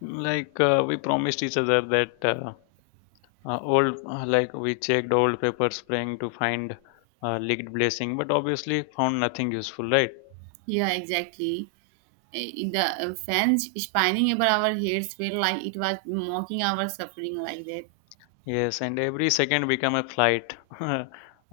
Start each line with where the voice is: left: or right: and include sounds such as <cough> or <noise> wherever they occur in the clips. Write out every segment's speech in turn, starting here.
left: We promised each other that like we checked old paper spraying to find leaked blessing, but obviously found nothing useful, right?
right: Yeah, exactly. The fans spinning above our heads felt like it was mocking our suffering like that.
left: Yes, and every second become a flight, <laughs>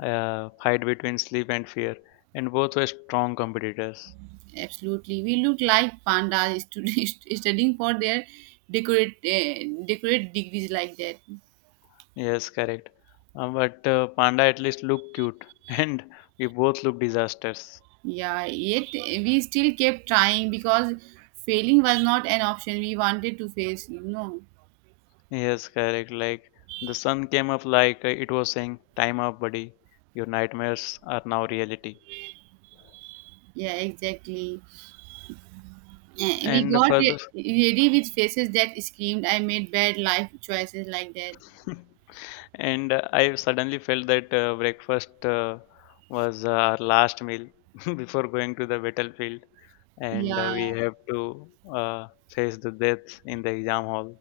left: fight between sleep and fear, and both were strong competitors.
right: Absolutely. We looked like <laughs> studying for their decorate degrees like that.
left: Yes, correct. But Panda at least looked cute, <laughs> and we both looked disasters.
right: Yeah, yet we still kept trying because failing was not an option we wanted to face, you know.
left: Yes, correct. Like the sun came up like it was saying, "Time up, buddy. Your nightmares are now reality."
right: Yeah, exactly. We
left: And
right: got
left: further,
right: re- ready with faces that screamed, I made bad life choices like that.
left: <laughs> and I suddenly felt that breakfast was our last meal <laughs> before going to the battlefield, and
right: Yeah.
left: we have to face the death in the exam hall.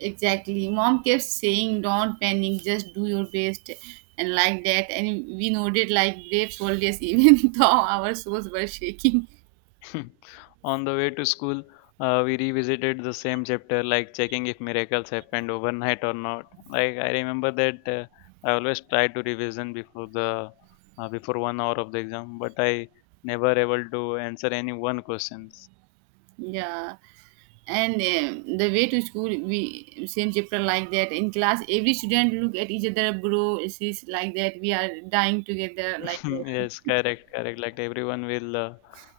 right: Exactly. Mom kept saying, "Don't panic, just do your best," and like that. And we nodded like brave soldiers, <laughs> even though our souls were shaking.
left: <laughs> On the way to school, we revisited the same chapter, like checking if miracles happened overnight or not. Like I remember that I always try to revision before the before 1 hour of the exam, but I never able to answer any one question.
right: Yeah. And the way to school, we same chapter like that. In class, every student look at each other, bro, sis, like that. We are dying together,
left: <laughs>
right: like
left: Hmm,
right: that.
left: yes, correct, correct. Like everyone will uh,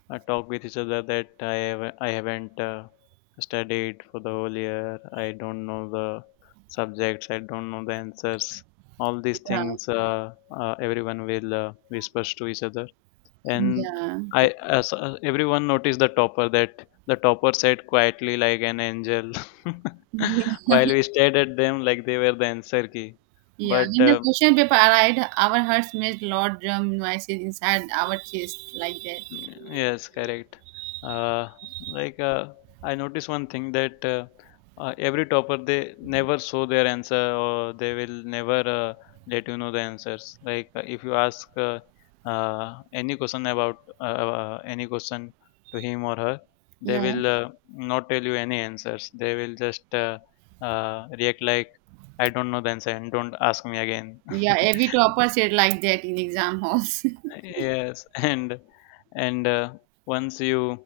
left: uh, talk with each other that I haven't studied for the whole year. I don't know the subjects. I don't know the answers. All these
right: Yeah.
left: things everyone will whispers to each other. And
right: Yeah.
left: I Everyone noticed the topper that the topper sat quietly like an angel, <laughs>
right: Yeah.
left: while we stared at them like they were the answer key.
right: Yeah.
left: But
right: When the question paper arrived, our hearts made loud drum noises inside our chest, like that.
left: Yes, correct. Uh, like uh, I noticed one thing that every topper they never show their answer or they will never let you know the answers. Like if you ask any question about any question to him or her, they
right: Yeah.
left: will not tell you any answers. They will just react like I don't know the answer and don't ask me again.
right: Yeah, every
left: <laughs>
right: topper said like that in exam halls.
left: Yes, and once you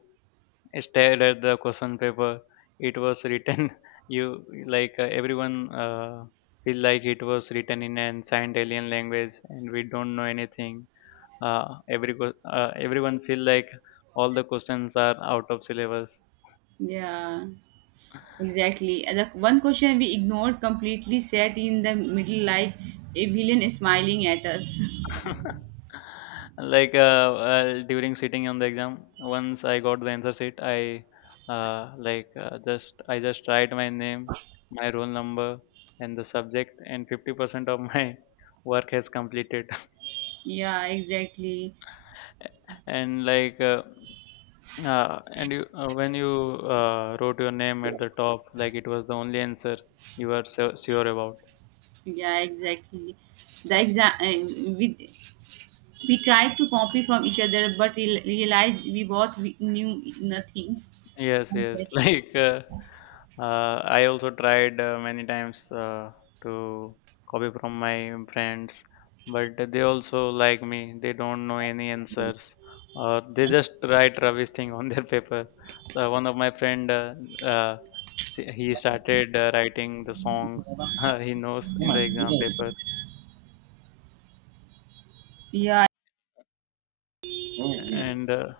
left: stare at the question paper. It was written. <laughs> You like Everyone feel like it was written in an signed alien language, and we don't know anything. Everyone feel like all the questions are out of syllabus.
right: <laughs> Yeah, exactly. And the one question we ignored completely sat in the middle like a villain smiling at us.
left: <laughs> like uh, During sitting on the exam, once I got the answer sheet, I just write my name, my roll number, and the subject, and 50% of my <laughs> work has completed
right: <laughs> Yeah, exactly.
left: and like and you when you wrote your name at the top like it was the only answer you were so sure about.
right: Yeah, exactly. The exam, we tried to copy from each other, but realized we both we knew nothing.
left: Yes,
right: Okay.
left: yes. <laughs> I also tried many times to copy from my friends, but they also like me. They don't know any answers, or they just write rubbish thing on <laughs> their paper. So one of my friend, uh, he started writing the songs <laughs> he knows in the exam paper,
right: Yeah.
left: and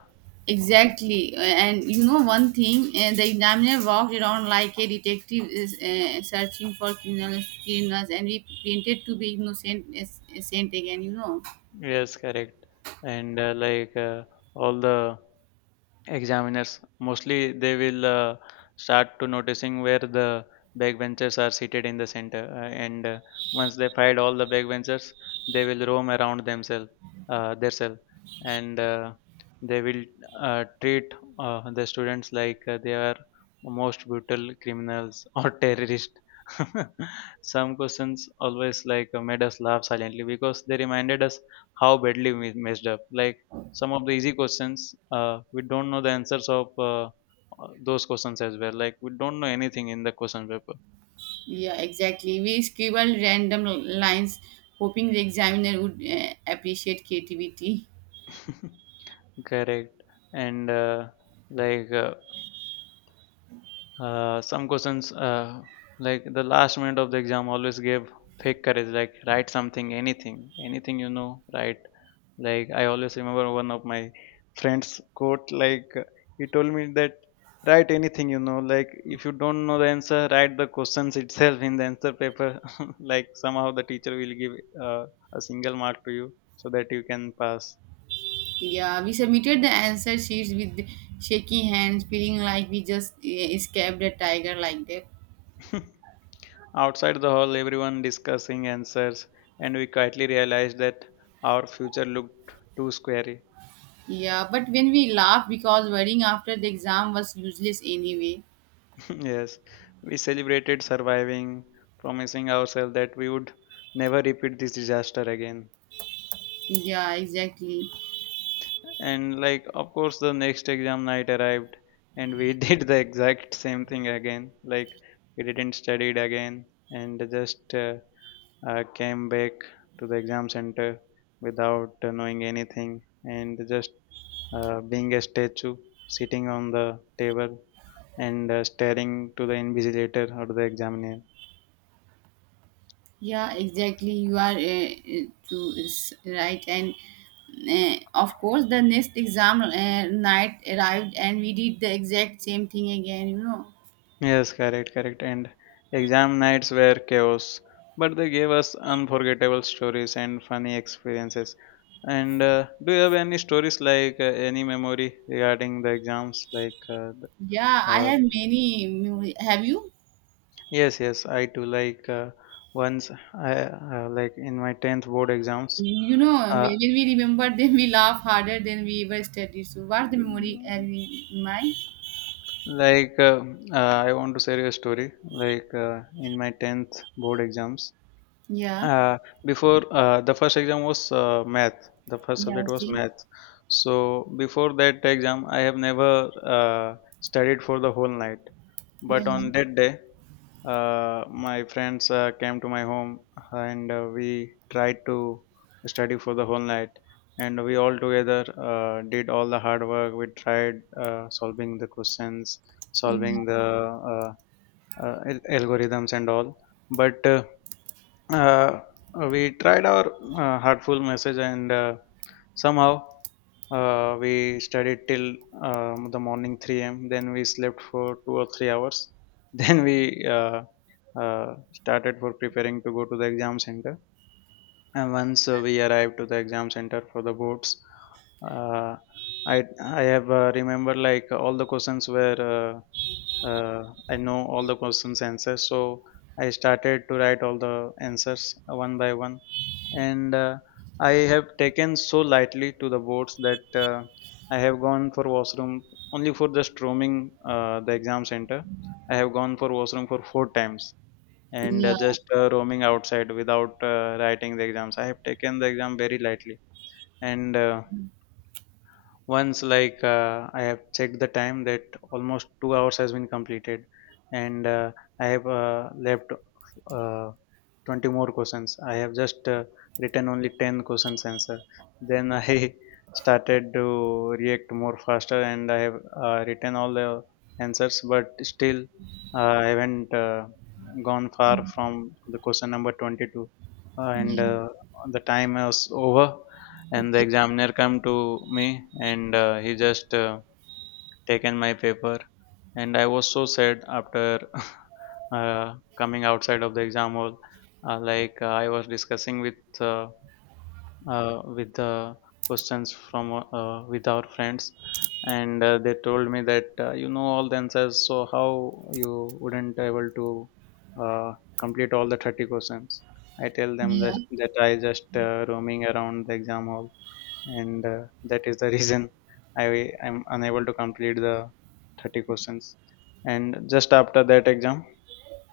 right: Exactly, and you know one thing, the examiner walked around like a detective is searching for criminals, criminals, and we pretended to be innocent, as saint again. You know,
left: yes, correct. And all the examiners mostly they will start to noticing where the backbenchers are seated in the center and once they find all the backbenchers they will roam around themselves their self and they will treat the students like they are most brutal criminals <laughs> or terrorists. <laughs> Some questions always made us laugh silently because they reminded us how badly we messed up like some of the easy questions we don't know the answers of those questions as well like we don't know anything in the question paper.
right: yeah, exactly. We scribbled random lines, hoping the examiner would appreciate creativity.
left: <laughs> Correct, and like uh, some questions like the last minute of the exam always gave fake courage like write something, anything, anything. Write, like I always remember one of my friends quote like he told me that write anything you know like if you don't know the answer write the questions itself in the answer paper. <laughs> Like somehow the teacher will give uh, a single mark to you so that you can pass.
right: Yeah, we submitted the answer sheets with shaky hands, feeling like we just escaped a tiger like that.
left: <laughs> Outside the hall everyone discussing answers and we quietly realized that our future looked too scary.
right: Yeah, but when we laughed because worrying after the exam was useless anyway.
left: <laughs> Yes, we celebrated surviving, promising ourselves that we would never repeat this disaster again.
right: Yeah, exactly.
left: And like, of course, the next exam night arrived, and we <laughs> did the exact same thing again. Like, we didn't study it again, and just came back to the exam center without knowing anything, and just being a statue, sitting on the table and staring to the invigilator or the examiner.
right: Yeah, exactly. You are to is right, and of course, the next exam night arrived, and we did the exact same thing again. You know.
left: Yes, correct, correct. And exam nights were chaos, but they gave us unforgettable stories and funny experiences. And do you have any stories like any memory regarding the exams?
right: Yeah, I
left: Uh,
right: have many. Have you?
left: yes, yes, I too. Once, I like in my tenth board exams.
right: You know, when
left: Uh,
right: we remember, <laughs> then we laugh harder than we ever studied. So, what's the memory have you in mind?
left: like uh, I want to share a story. In my tenth board exams,
right: Yeah.
left: uh, before the first exam was math the first
right: Yeah.
left: subject was
right: Okay.
left: math. So before that exam I have never studied for the whole night,
right: Yeah.
left: but on that day my friends came to my home and we tried to study for the whole night, and we all together did all the hard work. We tried solving the questions, solving
right: Yeah.
left: the uh, algorithms and all. But uh, we tried our heartful message, and somehow we studied till the morning 3 a.m. Then we slept for 2 or 3 hours. <laughs> Then we started for preparing to go to the exam center. And once we arrived to the exam center for the boards, uh, I have remember like all the questions were uh, I know all the questions answers. So I started to write all the answers one by one, and I have taken so lightly to the boards that I have gone for washroom only for just roaming the exam center. I have gone for washroom for four times and
right: Yeah.
left: just roaming outside without writing the exams. I have taken the exam very lightly. And. Once like I have checked the time that almost 2 hours has been completed, and I have left uh, 20 more questions. I have just written only 10 questions answer, then I <laughs> started to react more faster and I have written all the answers, but still I haven't gone far from the question number 22. And
right: Yeah.
left: The time is over and the
right: Okay.
left: examiner come to me and he just taken my paper, and I was so sad after <laughs> coming outside of the exam hall. I was discussing with the questions from with our friends and they told me that you know all the answers so how you wouldn't able to uh, complete all the 30 questions. I tell them
right: Yeah.
left: that, that I just roaming around the exam hall and that is the <laughs> reason I am unable to complete the 30 questions. And just after that exam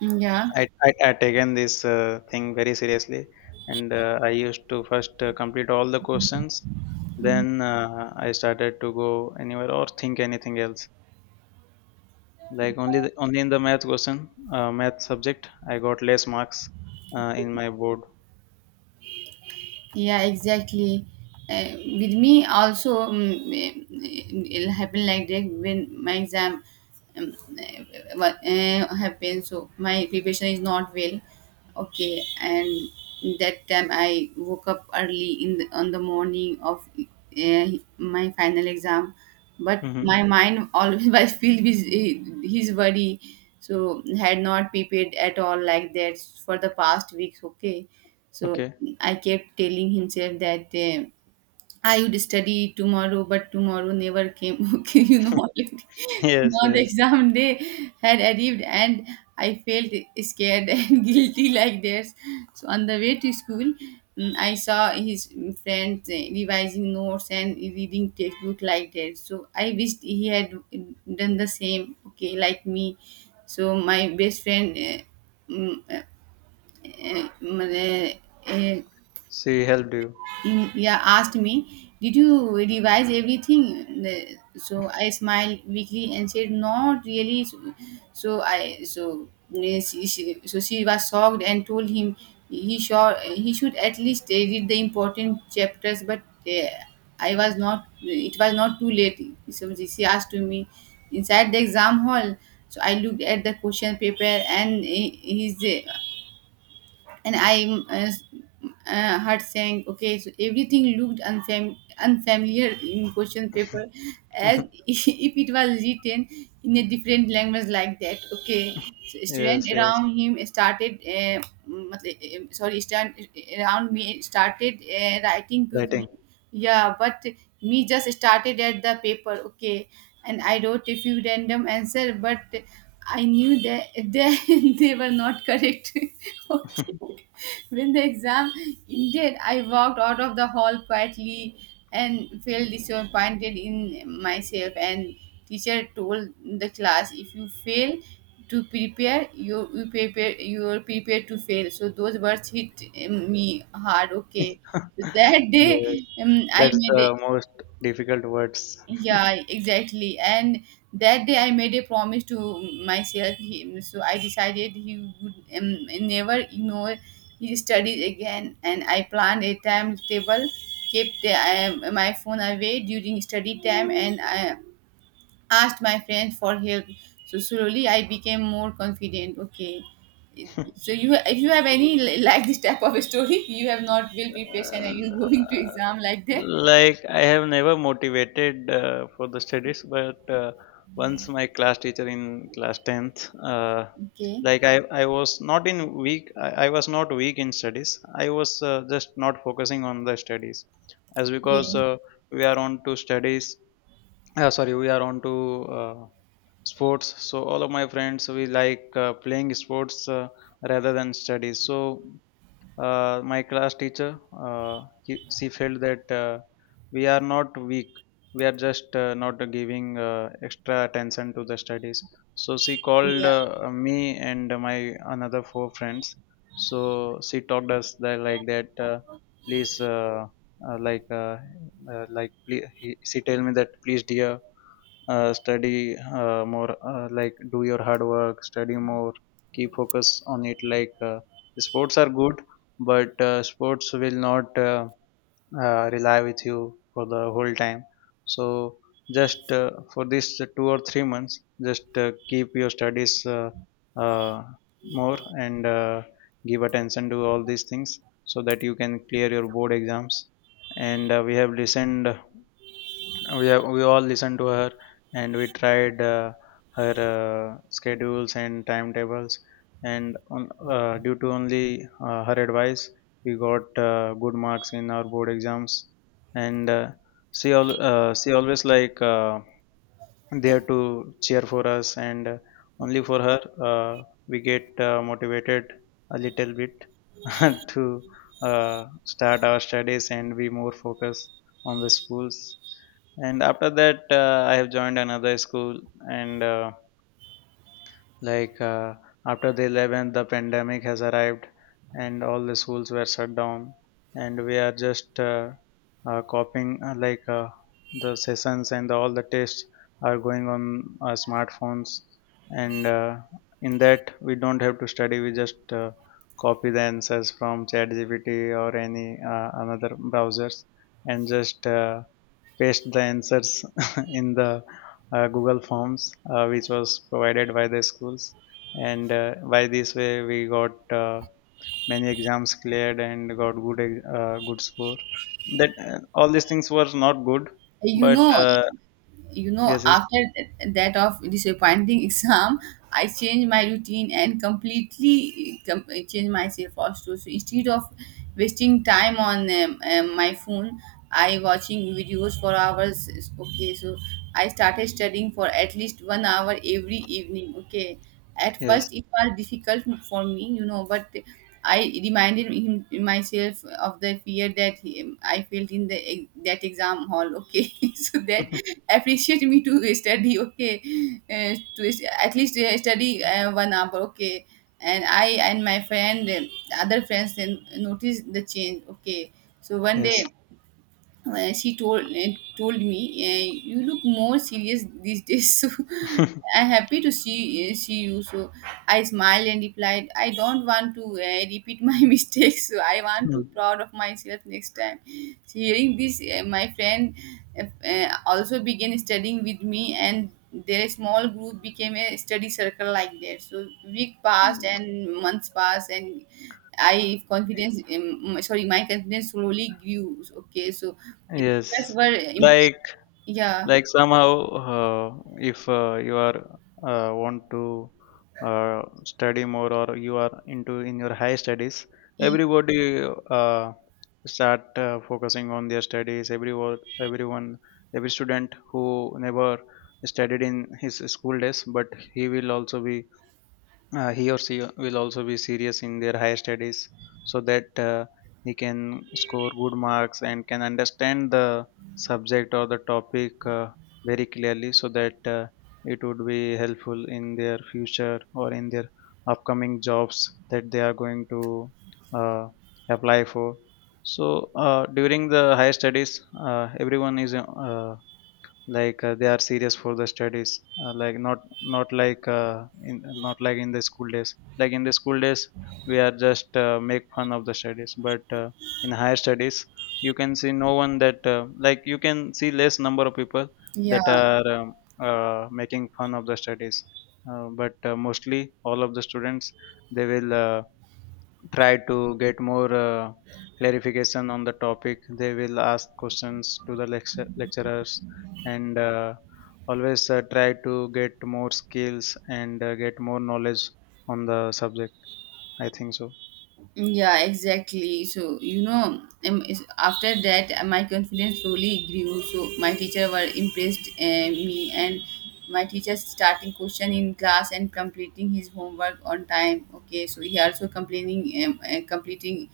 right: Yeah.
left: I taken this thing very seriously, and I used to first complete all the questions, then I started to go anywhere or think anything else. Like only the, only in the math question math subject I got less marks in my board.
right: Yeah, exactly. With me also, it'll happen like that when my exam um, uh, happens. So my preparation is not well. Okay, and that time I woke up early in on the morning of my final exam, but
left: Mm-hmm.
right: my mind always <laughs> was filled with his worry. So had not prepared at all like that for the past weeks. Okay, so
left: Okay.
right: I kept telling himself that I would study tomorrow, but tomorrow never came. <laughs> Okay, you know, already <laughs>
left: <laughs> Yes,
right: now the
left: yes.
right: exam day had arrived, and I felt scared <laughs> and guilty like this. So on the way to school, I saw his friends revising notes and reading textbook like that. So I wished he had done the same. Okay, like me. So my best friend. Uh, mm, uh, uh,
left: She helped you.
right: yeah, asked me, Did you revise everything? So I smiled weakly and said, Not really. So, so I so eh, she- so she was shocked and told him he should he should at least read the important chapters. But I was not. It was not too late. So she asked to me inside the exam hall. So I looked at the question paper and eh, his eh, and I heart saying, okay, so everything looked unfamiliar in question paper as
left: <laughs>
right: <laughs> if it was written in a different language like that. Okay, so student
left: Yes, yes.
right: around him started, matlab- eh, sorry, student around me started writing
left: Writing.
right: quickly. Yeah, but me just started at the paper. Okay, and I wrote a few random answer, but I knew that <laughs> they were not correct. <laughs>
left: <laughs>
right: When the exam ended, I walked out of the hall quietly and felt disappointed in myself. And teacher told the class, if you fail to prepare, you are prepared to fail. So those words hit me hard. Okay, so that <laughs> day
left: Yes,
right: I
left: that's
right: made
left: the most difficult words.
right: yeah, exactly. And that day I made a promise to myself. So I decided he would never ignore his studies again. And I planned a timetable, kept my phone away during study time, and I asked my friends for help. So slowly I became more confident. Okay.
left: <laughs>
right: So you, if you have any like this type of a story, <laughs> you have not well prepared
left: Uh,
right: and you're <laughs> going to exam like that.
left: like I have never motivated for the studies, but once my class teacher in class tenth,
right: Okay.
left: I was not in weak. I was not weak in studies. I was just not focusing on the studies, as because
right: Yeah.
left: we are on to studies we are on to sports. So all of my friends, we like playing sports rather than studies. So my class teacher, she felt that we are not weak, we are just not giving extra attention to the studies, so she called
right: Yeah.
left: me and my another four friends. So she talked us that like that, please uh, like uh, like please, she tell me that, please dear, study more, like do your hard work, study more, keep focus on it. Sports are good, but sports will not rely with you for the whole time. So just for this 2 or 3 months, just keep your studies uh, more, and give attention to all these things so that you can clear your board exams. And we have listened, we all listened to her, and we tried her schedules and timetables, and due to only her advice we got good marks in our board exams. And she always, like, there to cheer for us, and only for her we get motivated a little bit <laughs> to start our studies and be more focused on the schools. And after that I have joined another school, and like uh, after the 11th, the pandemic has arrived and all the schools were shut down, and we are just copying, the sessions and all the tests are going on our smartphones, and in that we don't have to study. We just copy the answers from ChatGPT or any another browsers and just paste the answers <laughs> in the Google Forms, which was provided by the schools. And by this way, we got many exams cleared and got good score. That all these things were not good,
right: You
left: but
right: know, you know
left: yes, yes,
right: after that of disappointing <laughs> exam I changed my routine and completely changed myself also, so instead of wasting time on my phone I watching videos for hours. Okay, so I started studying for at least 1 hour every evening. Okay, at
left: yes,
right: first it was difficult for me, you know, but I reminded him myself of the fear that I felt in the that exam hall. Okay, <laughs> so that appreciate me to <laughs> study. Okay, at least study 1 hour. Okay, and I and my friend other friends then noticed the change. Okay, so
left: <laughs>
right: one
left: yes,
right: day she told me, you look more serious these days, <laughs> so I'm happy to see you. So I smiled and replied, I don't want to repeat my <laughs> mistakes, so I want to proud
left: <laughs>
right: of myself next time. So hearing this my friend if, also began studying with me, and their small group became a study circle like that. So week passed and months passed, and I confidence sorry my confidence slowly grew. Okay, so teachers
left: yes.
right: were impressed.
left: Like,
right: Yeah,
left: somehow, uh, if you are want to uh, study more, or you are into in your high studies, everybody uh, start focusing on their studies. Everyone, everyone every student who never studied in his school days, but he will also be, he or she will also be serious in their higher studies, so that he can score good marks and can understand the subject or the topic very clearly, so that it would be helpful in their future or in their upcoming jobs that they are going to uh, apply for. So during the higher studies everyone is, they are serious for the studies, like not like, in not like in the school days. Like in the school days we are just make fun of the studies, but in higher studies you can see no one that like you can see less number of people
right: yeah.
left: that are making fun of the studies. But mostly all of the students, they will try to get more clarification on the topic. They will ask questions to the lecturers, and always try to get more skills and get more knowledge on the subject. I think so.
right: Yeah, exactly. So, you know, after that, my confidence slowly grew. So, my teacher were impressed me, and my teacher starting question in class and completing his homework on time. Okay, so he also completing.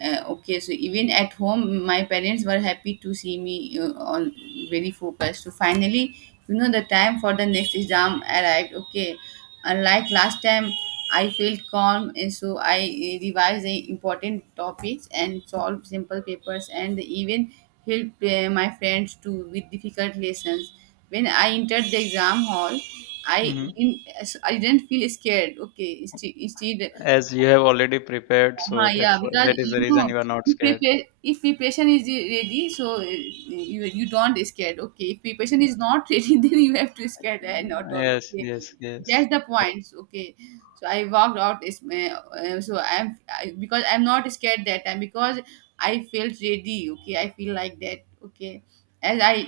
right: Okay, so even at home, my parents were happy to see me on very focused. So finally, you know, the time for the next exam arrived. Okay, unlike last time, I felt calm, and so I revised the important topics and solved simple papers, and even helped my friends to with difficult lessons. When I entered the exam hall, I
left: Hmm.
right: didn't I didn't feel scared. Okay, instead
left: As you have already prepared, so
right: uh-huh, yeah, because
left: that is the
right: you
left: reason
right: know,
left: you are not scared.
right: if preparation is ready, so you you don't scared. Okay, if preparation
left: Uh,
right: is not <laughs> ready, then you have to scared and not all.
left: Yes,
right: Okay,
left: yes, yes.
right: that's the
left: Correct.
right: points. Okay, so I walked out. So because I'm not scared that time because I felt ready. Okay, I feel like that. Okay, as I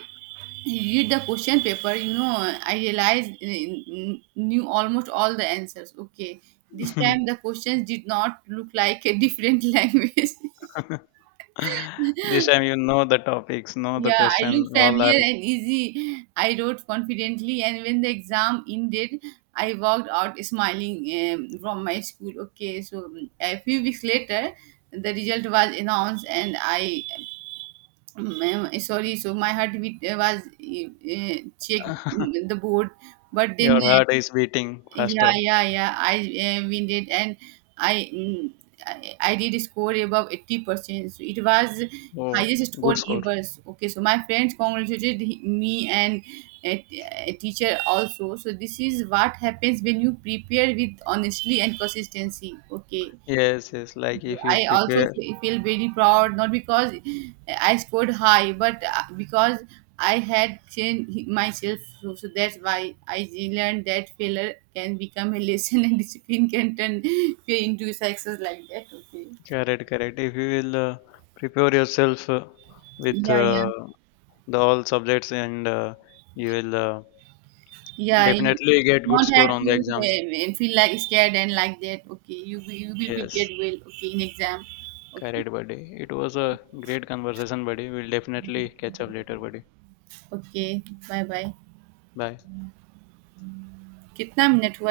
right: read the question paper, you know, I realized knew almost all the answers. Okay, this time the questions did not look like a different <laughs> language.
left: <laughs> This time you know the topics, know the
right: Yeah, I
left: question,
right: looked
left: all are.
right: familiar and easy. I wrote confidently, and when the exam ended, I walked out smiling from my school. Okay, so a few weeks later, the result was announced, and so my heartbeat was checked
left: <laughs>
right: the board, but then
left: Your heart is beating
right: yeah,
left: faster.
right: yeah, yeah. I we did, and I, mm, I did score above 80%. So it was
left: Oh,
right: highest score
left: good score.
right: ever. So, okay, so my friends congratulated me, and a, a teacher also. So this is what happens when you prepare with honestly and consistency. Okay.
left: Yes, yes. Like if you
right: I also
left: prepare,
right: feel very proud, not because I scored high, but because I had changed myself. So, so that's why I learned that failure can become a lesson <laughs> and discipline can turn fear into success like that. Okay.
left: correct, correct. If you will prepare yourself with
right: Yeah, yeah.
left: the all subjects, and you will
right: Yeah, you
left: definitely get good
right: don't
left: score
right: have
left: on
right: to
left: the exams.
right: feel like scared and like that. Okay, you will
left: Yes,
right: prepared well. Okay, in exam. Okay,
left: correct, buddy. It was a great conversation, buddy. We'll definitely catch up later, buddy.
right: okay. Bye bye.
left: Bye.
right: कितना minute हुआ